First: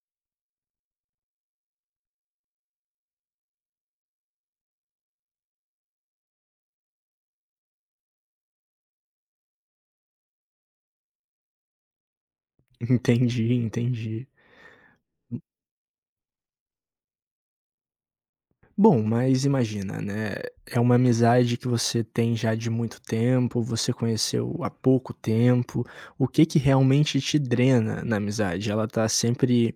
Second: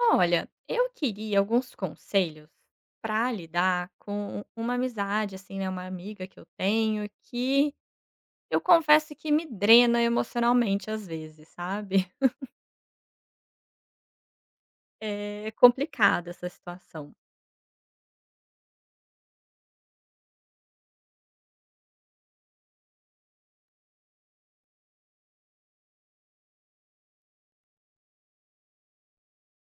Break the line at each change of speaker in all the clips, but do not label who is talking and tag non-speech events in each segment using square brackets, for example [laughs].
Olha, eu queria alguns conselhos para lidar com uma amizade, assim, né, uma amiga que eu tenho que eu confesso que me drena emocionalmente às vezes, sabe. [laughs]
Entendi, entendi.
É complicada essa situação.
Bom, mas imagina, né, é uma amizade que você tem já de muito tempo, você conheceu há pouco tempo, o que que realmente te drena na amizade? Ela tá sempre,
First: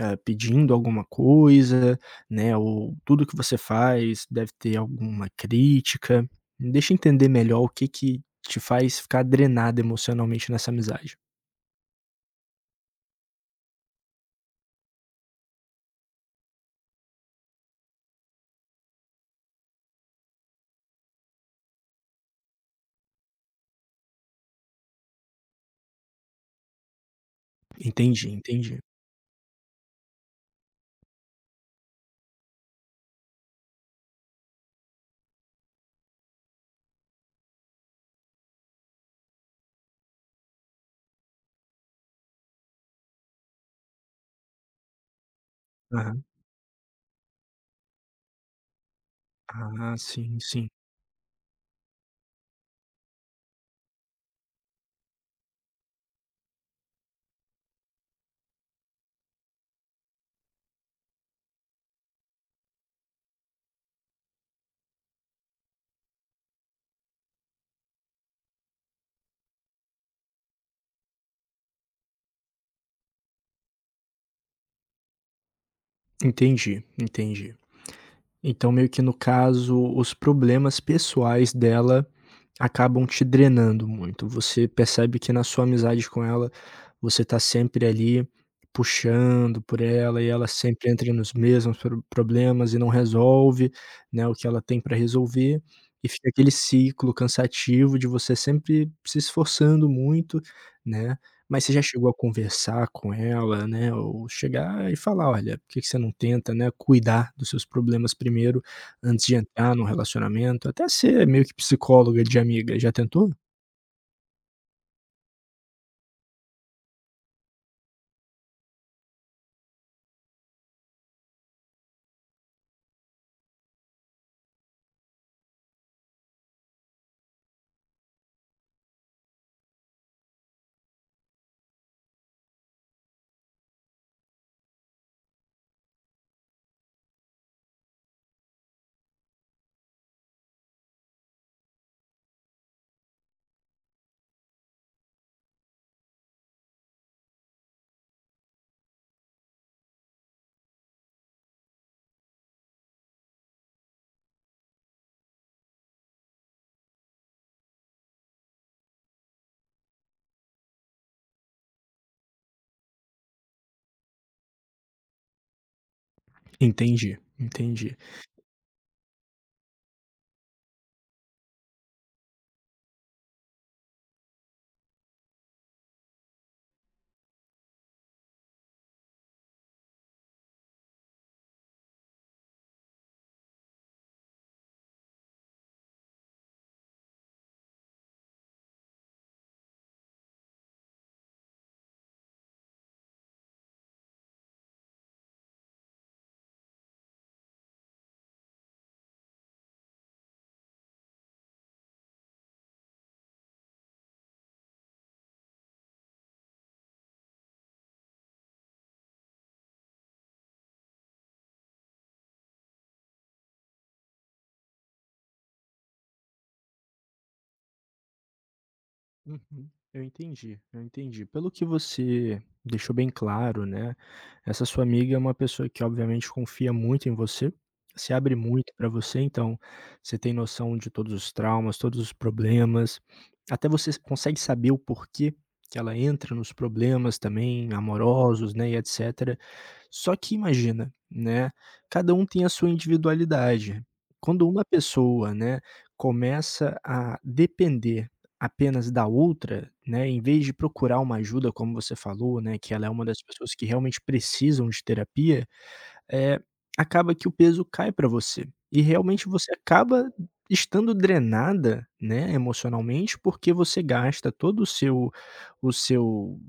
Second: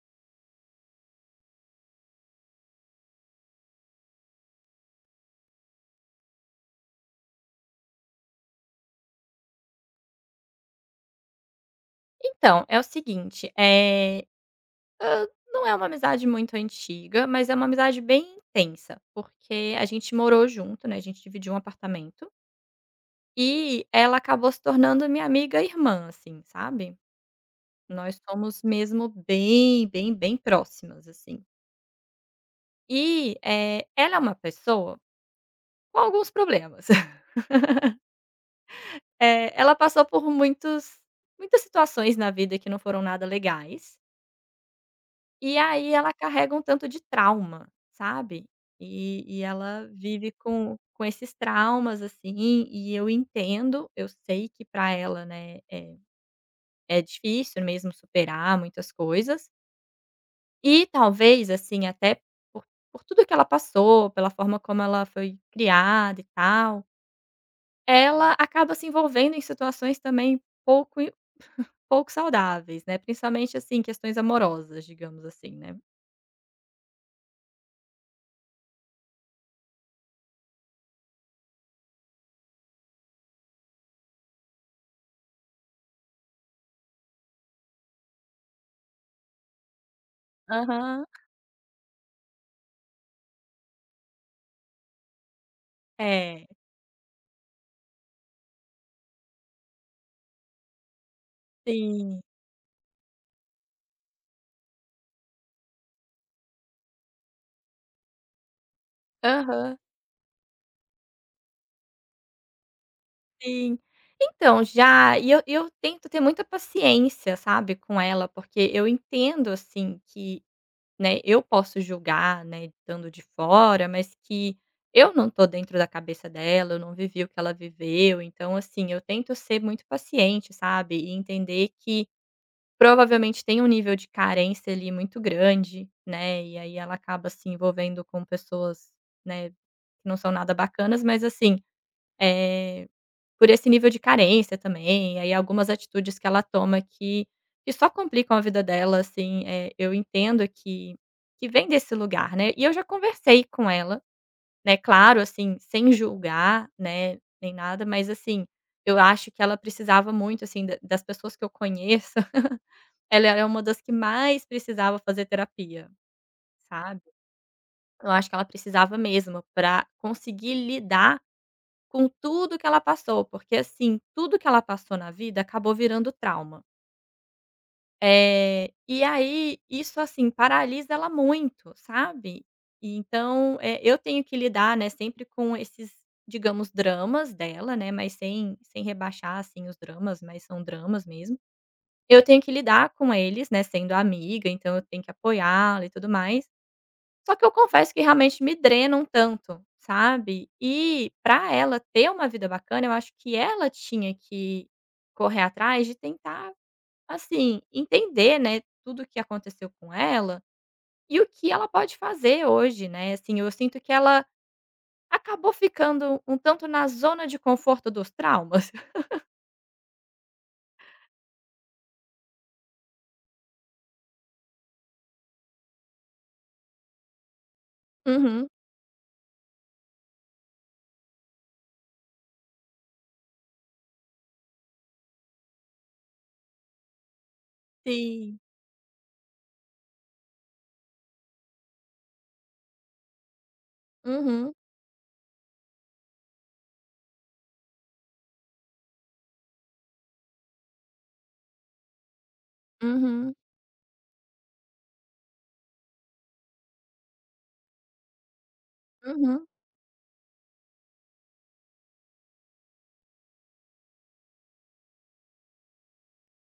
pedindo alguma coisa, né, ou tudo que você faz deve ter alguma crítica? Me deixa entender melhor o que que te faz ficar drenado emocionalmente nessa amizade.
Então, é o seguinte, não é uma amizade muito antiga, mas é uma amizade bem intensa, porque a gente morou junto, né, a gente dividiu um apartamento, e ela acabou se tornando minha amiga irmã, assim, sabe. Nós
Entendi,
somos
entendi.
mesmo bem, bem, bem próximas, assim. E, ela é uma pessoa com alguns problemas. [laughs] Ela passou por muitos muitas situações na vida que não foram nada legais, e aí ela
Aham.
carrega um tanto de trauma, sabe. E ela
Ah,
vive
sim, sim.
com esses traumas, assim, e eu entendo, eu sei que para ela, né, é difícil mesmo superar muitas coisas. E talvez, assim, até por por tudo que ela passou, pela forma como ela foi criada e tal, ela acaba se envolvendo em situações também pouco pouco saudáveis, né, principalmente, assim, questões amorosas, digamos assim, né.
Entendi, entendi. Então, meio que no caso, os problemas pessoais dela acabam te drenando muito. Você percebe que na sua amizade com ela, você tá sempre ali puxando por ela e ela sempre
Aham.
entra nos mesmos problemas e não resolve, né, o que ela tem para resolver, e fica
É,
aquele ciclo cansativo de você sempre se esforçando muito, né, mas você já chegou a
sim.
conversar com ela, né, ou chegar e falar: "Olha, por que que você não tenta, né, cuidar dos seus problemas primeiro, antes de entrar
Aham.
num relacionamento?" Até ser meio que psicóloga de amiga, já tentou?
Sim. Então, já e eu tento ter muita paciência, sabe, com ela, porque eu entendo, assim, que né, eu posso julgar, né, estando de fora, mas que eu não tô dentro da cabeça dela, eu não vivi o que ela viveu, então assim, eu tento ser muito paciente, sabe, e entender que provavelmente tem um nível de carência ali muito grande, né, e aí ela acaba se envolvendo com pessoas, né, que não são nada bacanas, mas assim, eh por esse nível de carência também, e aí algumas atitudes que ela toma que só complicam a vida dela, assim, eu entendo que vem desse lugar, né. E eu já conversei com ela, né, claro, assim, sem julgar, né, nem nada, mas assim, eu acho que ela precisava muito, assim, da das pessoas que eu conheço, [laughs] ela é uma das que mais precisava fazer terapia, sabe.
Entendi, entendi.
Eu acho que ela precisava mesmo para conseguir lidar com tudo que ela passou, porque assim, tudo que ela passou na vida acabou virando trauma. E aí isso, assim, paralisa ela muito, sabe. E então, eu tenho que lidar, né, sempre com esses, digamos, dramas dela, né, mas sem rebaixar, assim, os dramas, mas são dramas mesmo. Eu tenho que lidar com eles, né, sendo amiga, então eu tenho que apoiá-la e tudo mais. Só que eu confesso que realmente me drena um tanto, sabe. E para ela ter uma vida bacana, eu acho que ela tinha que correr atrás de tentar, assim, entender, né, tudo o que aconteceu com ela e o que ela pode fazer hoje, né. Assim, eu sinto que ela acabou ficando um tanto na zona de conforto dos traumas. [laughs]
Uhum. Eu entendi, eu entendi. Pelo que você deixou bem claro, né, essa sua amiga é uma pessoa que obviamente confia muito em você, se abre
Uhum,
muito para você, então você tem noção de todos os traumas, todos os problemas, até você consegue saber o porquê que ela entra nos problemas também
sim.
amorosos, né, e etcétera. Só que imagina, né, cada um tem a sua individualidade. Quando
Uhum,
uma pessoa, né, começa a depender apenas da outra, né, em vez de procurar uma ajuda, como você falou, né, que ela é uma das
uhum,
pessoas que realmente precisam de terapia, é acaba que o peso cai para você. E realmente
uhum,
você acaba estando drenada, né, emocionalmente, porque você gasta todo o seu,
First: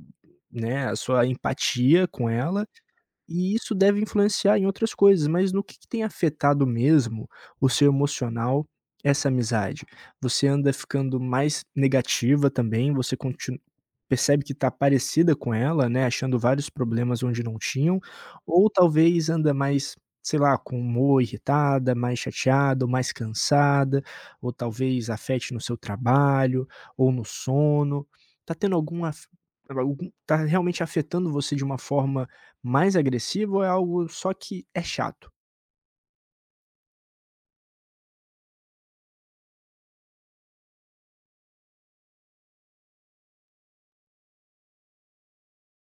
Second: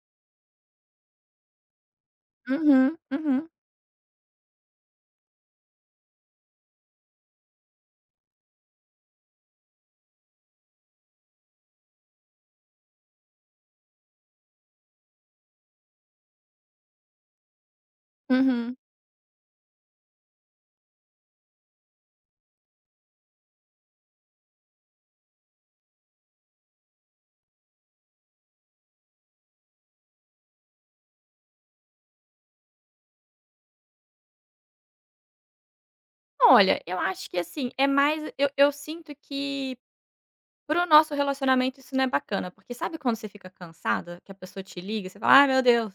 né, a sua empatia com ela
uhum, uhum,
e isso deve influenciar em outras coisas, mas no que tem afetado mesmo o seu emocional, essa amizade? Você anda ficando mais negativa também? Você continua. Percebe que está parecida com ela, né, achando vários problemas onde não tinham, ou
uhum.
talvez anda mais, sei lá, com o humor irritada, mais chateada ou mais cansada, ou talvez afete no seu trabalho ou no sono. Está tendo alguma, af algum tá realmente afetando você de uma forma mais agressiva ou é algo só que é chato?
Olha, eu acho que, assim, é mais eu sinto que para o nosso relacionamento isso não é bacana, porque sabe quando você fica cansada, que a pessoa te liga e você fala: "Ai meu Deus".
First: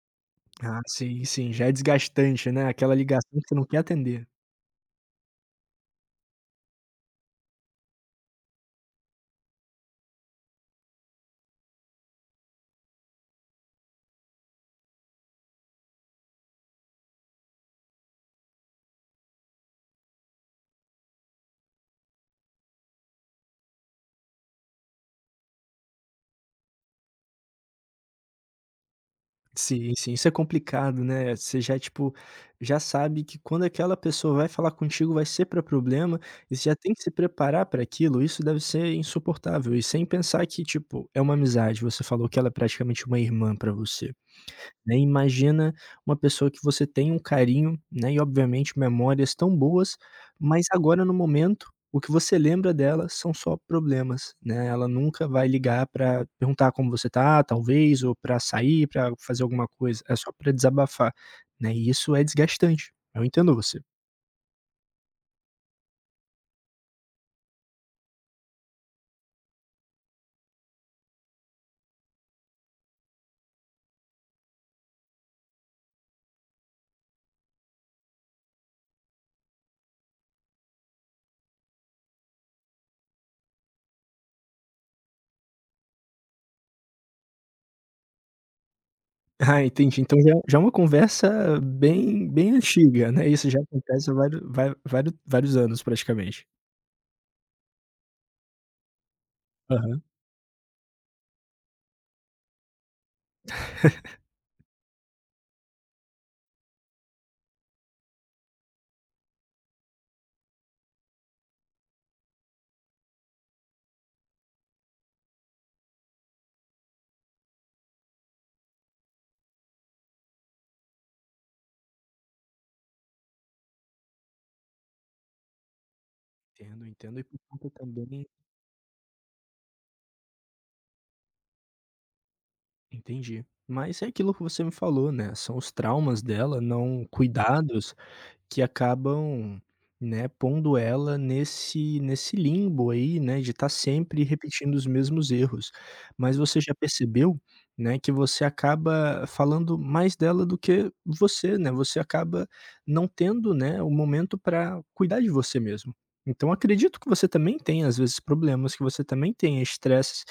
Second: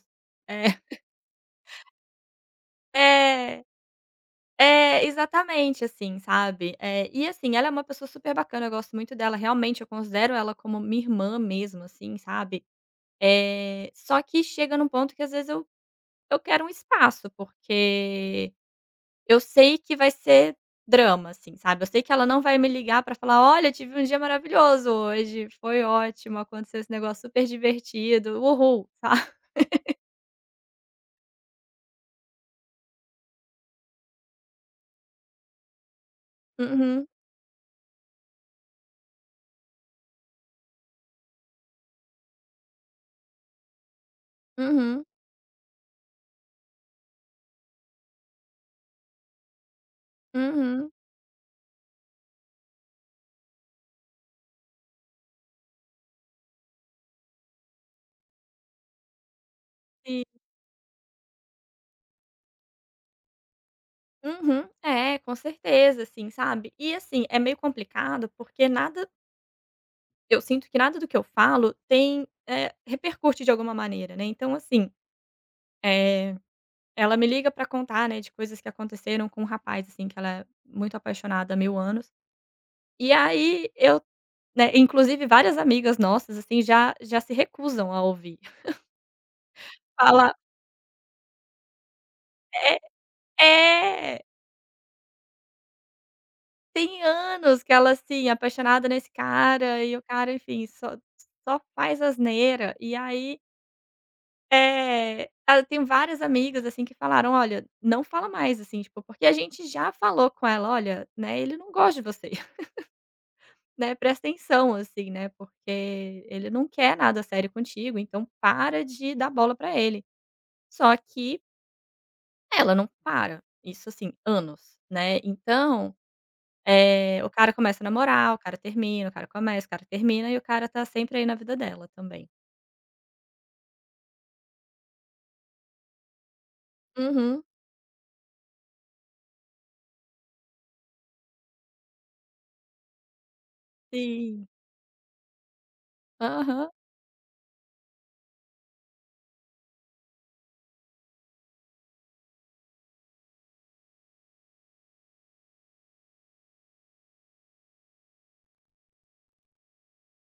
É.
Ah, sim, sim, já é desgastante, né, aquela ligação que você
É,
não quer atender.
é, exatamente assim, sabe. E assim, ela é uma pessoa super bacana, eu gosto muito dela, realmente eu considero ela como minha irmã mesmo, assim, sabe. É, só que chega num ponto que às vezes eu quero um espaço, porque eu sei que vai ser drama, assim, sabe. Eu sei que ela não vai me ligar pra falar: "Olha, tive um dia maravilhoso hoje, foi ótimo, aconteceu esse negócio super divertido, uhul", [laughs] sabe.
Sim, sim, isso é complicado, né? Você já, tipo, já sabe que quando aquela pessoa vai falar contigo vai ser para problema e você já tem que
Uhum,
se preparar para aquilo, isso deve ser insuportável. E sem pensar que, tipo, é uma amizade, você falou que ela é praticamente uma irmã para você, né,
uhum,
imagina uma pessoa que você tem um carinho, né, e obviamente memórias tão boas, mas
uhum,
agora no momento, o que você lembra dela são só problemas, né, ela nunca vai ligar para perguntar como você tá, talvez, ou para sair, para fazer alguma coisa, é só
sim.
para desabafar, né, e isso é desgastante, eu entendo você. [laughs]
Uhum. É, com certeza, assim, sabe. E, assim, é meio complicado, porque nada eu sinto que nada do que eu falo tem, repercute de alguma maneira, né. Então, assim, eh, ela me liga pra contar, né, de coisas que aconteceram com um rapaz, assim, que ela é muito apaixonada há mil anos. E aí eu, né, inclusive várias amigas nossas, assim, já se recusam a ouvir.
Ah,
[laughs]
entendi, então
Fala
já é uma conversa bem
é
antiga, né, isso já acontece há
é,
vários vai vário vários anos praticamente.
tem anos que ela, assim, apaixonada nesse cara e
Aham.
o cara, enfim, só faz asneira. E aí, eu várias amigas, assim, que falaram: "Olha, não fala mais", assim, tipo, porque a gente já falou com ela: "Olha, né, ele não gosta de você, [laughs] né, presta atenção, assim, né, porque ele não quer nada sério contigo, então para de dar bola pra ele". Só que ela não para, isso assim, anos, né. Então,
Entendo, entendo e
o
por
cara
conta
começa a
também.
namorar, o cara termina, o cara começa, o cara termina e o cara tá sempre aí na vida dela também.
Entendi. Mas é aquilo que você me falou, né, são os traumas dela, não
Uhum.
cuidados, que acabam, né, pondo ela nesse limbo aí, né, de estar sempre
Sim.
repetindo os mesmos erros. Mas você
Aham,
já percebeu, né, que você acaba falando mais dela do que você, né, você acaba não tendo, né, o momento para cuidar de você mesmo. Então acredito que você também tem às vezes, problemas, que você também tem estresses,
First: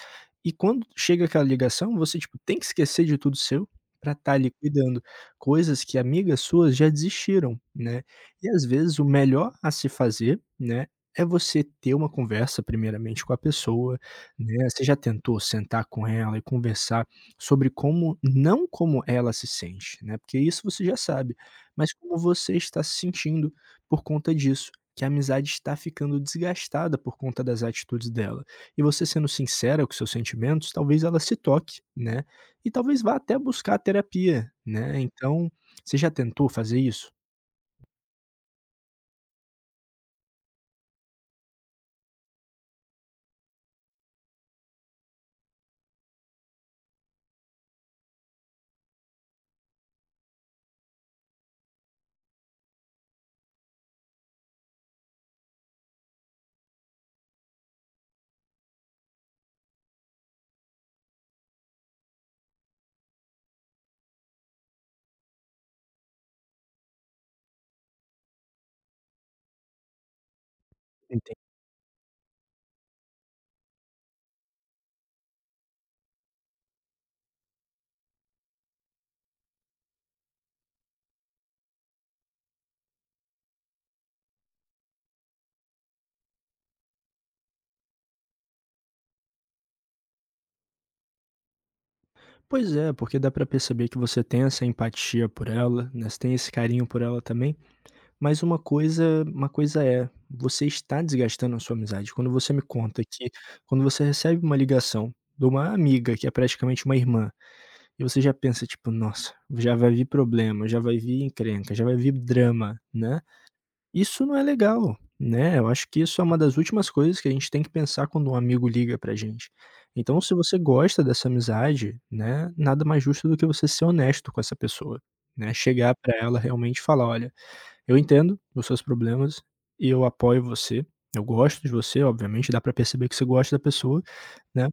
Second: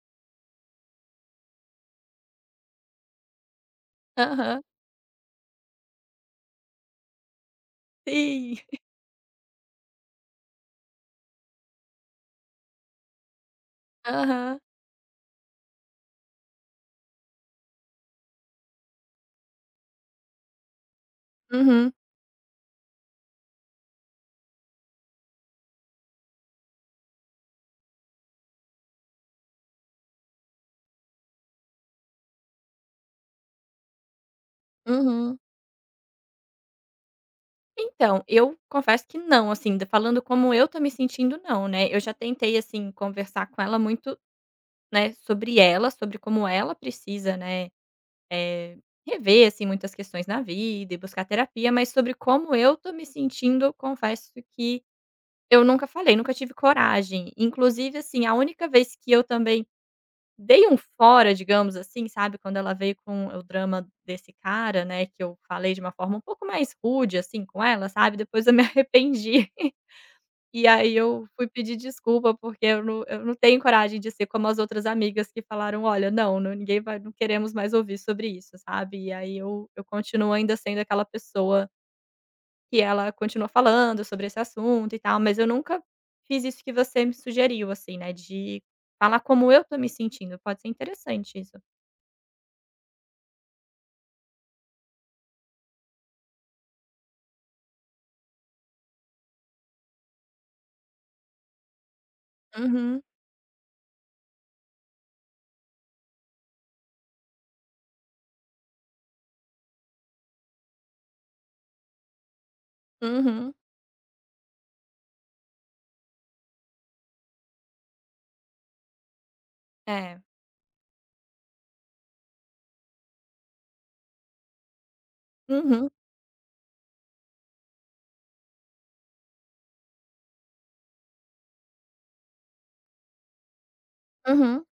e quando chega aquela ligação, você, tipo, tem que esquecer de tudo seu para estar ali
aham.
cuidando, coisas que amigas suas já desistiram, né. E
Sim.
às vezes o melhor a se fazer, né, é você ter uma conversa primeiramente com a pessoa,
Aham.
né. Você já tentou sentar com ela e conversar sobre como como ela se sente, né, porque isso você já sabe,
Uhum,
mas como você está se sentindo por conta disso, que a amizade está ficando desgastada por conta das atitudes dela. E você sendo sincera com seus sentimentos, talvez ela se toque, né, e talvez vá até buscar terapia, né.
uhum.
Então, você já tentou fazer isso?
Então, eu confesso que não, assim, d falando como eu tô me sentindo, não, né. Eu já tentei, assim, conversar com ela muito, né, sobre ela, sobre como ela precisa, né, eh, rever, assim, muitas questões na vida e buscar terapia, mas sobre como eu tô me sentindo, eu confesso que eu nunca falei, nunca tive coragem. Inclusive, assim, a única vez que eu também dei um fora, digamos assim, sabe, quando ela veio com o drama desse cara, né, que eu falei de uma forma um pouco mais rude, assim, com ela, sabe, depois eu me [laughs] arrependi. E aí eu fui pedir desculpa, porque eu não tenho coragem de ser como as outras amigas que falaram: "Olha, não, não, ninguém vai, não queremos mais ouvir sobre isso", sabe. E aí eu continuo ainda sendo aquela pessoa que ela continua falando sobre esse assunto e tal, mas eu nunca fiz isso que você me sugeriu, assim, né, de falar como eu tô me sentindo, pode ser interessante isso.
Pois é, porque dá pra perceber que você tem essa empatia por ela, né, você tem esse carinho por ela também, mas uma coisa é, você está desgastando a sua amizade. Quando você me conta
Uhum,
que quando você recebe uma ligação de uma amiga que é praticamente uma irmã, e você já pensa tipo: "Nossa, já vai vir problema, já vai vir encrenca, já vai vir drama", né.
uhum.
Isso não é legal, né, eu acho que isso é uma das últimas coisas que a gente tem que pensar quando um amigo liga pra gente.
É.
Então se você gosta dessa amizade, né, nada mais justo do que você ser honesto com essa pessoa, né,
Uhum,
chegar pra ela realmente e falar: "Olha, eu entendo os seus problemas e eu apoio você. Eu gosto de você", obviamente, dá pra perceber que você gosta da pessoa,
uhum,
né.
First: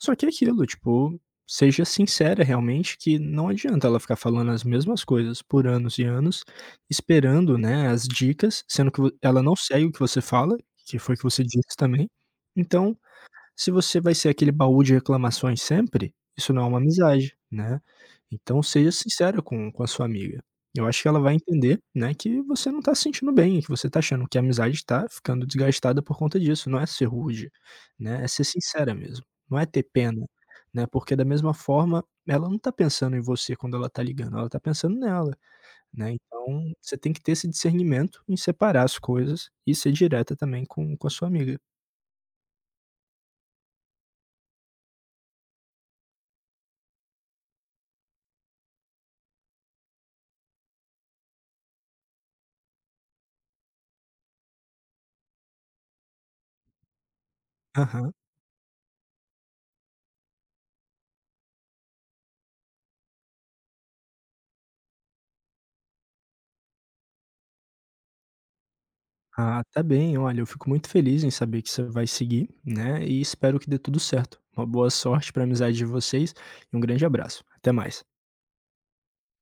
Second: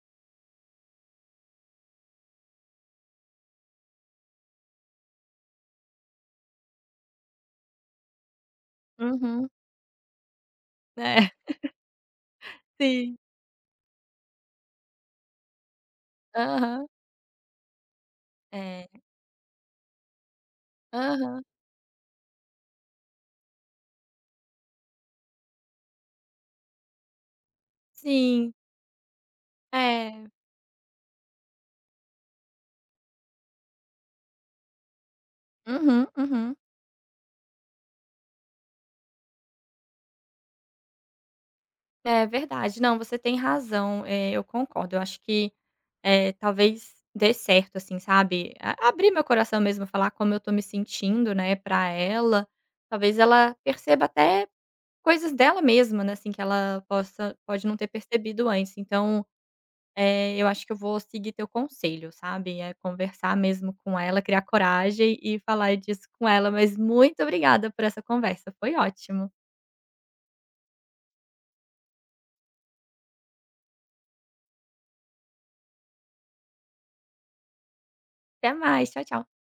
Só que é aquilo, tipo, seja sincera realmente, que não adianta ela ficar falando as mesmas coisas por anos e anos, esperando, né, as dicas, sendo que vo ela
uhum.
não segue o que você fala, que foi o que
É,
você disse também.
[laughs]
Então,
sim.
se você vai ser aquele baú de reclamações sempre, isso não é uma
Aham.
amizade, né. Então
É.
seja sincero com a sua amiga. Eu acho que ela vai
Aham.
entender, né, que você não tá se sentindo bem, que você tá achando que a amizade tá ficando desgastada por conta disso, não é ser rude, né, é ser
Sim,
sincera mesmo, não é ter pena,
é.
né, porque da mesma forma ela não tá pensando em você quando ela tá ligando, ela tá pensando nela,
Uhum,
né,
uhum.
então você tem que ter esse discernimento em separar as coisas e ser direta também com a sua amiga.
É verdade. Não, você tem razão, eu concordo. Eu acho que, talvez dê certo, assim, sabe, a abrir meu coração mesmo, falar como eu tô me sentindo, né, pra ela. Talvez ela perceba até coisas dela mesma, né, assim, que ela possa pode não ter
Aham.
percebido antes. Então, eu acho que eu vou seguir teu conselho, sabe, é conversar mesmo com ela, criar coragem e falar disso com ela. Mas muito obrigada por essa conversa, foi ótimo.
Ah, tá bem. Olha, eu fico muito feliz em saber que você vai seguir, né? E espero que dê tudo certo. Uma boa sorte para a amizade de vocês e um grande abraço. Até mais.
Até mais, tchau, tchau.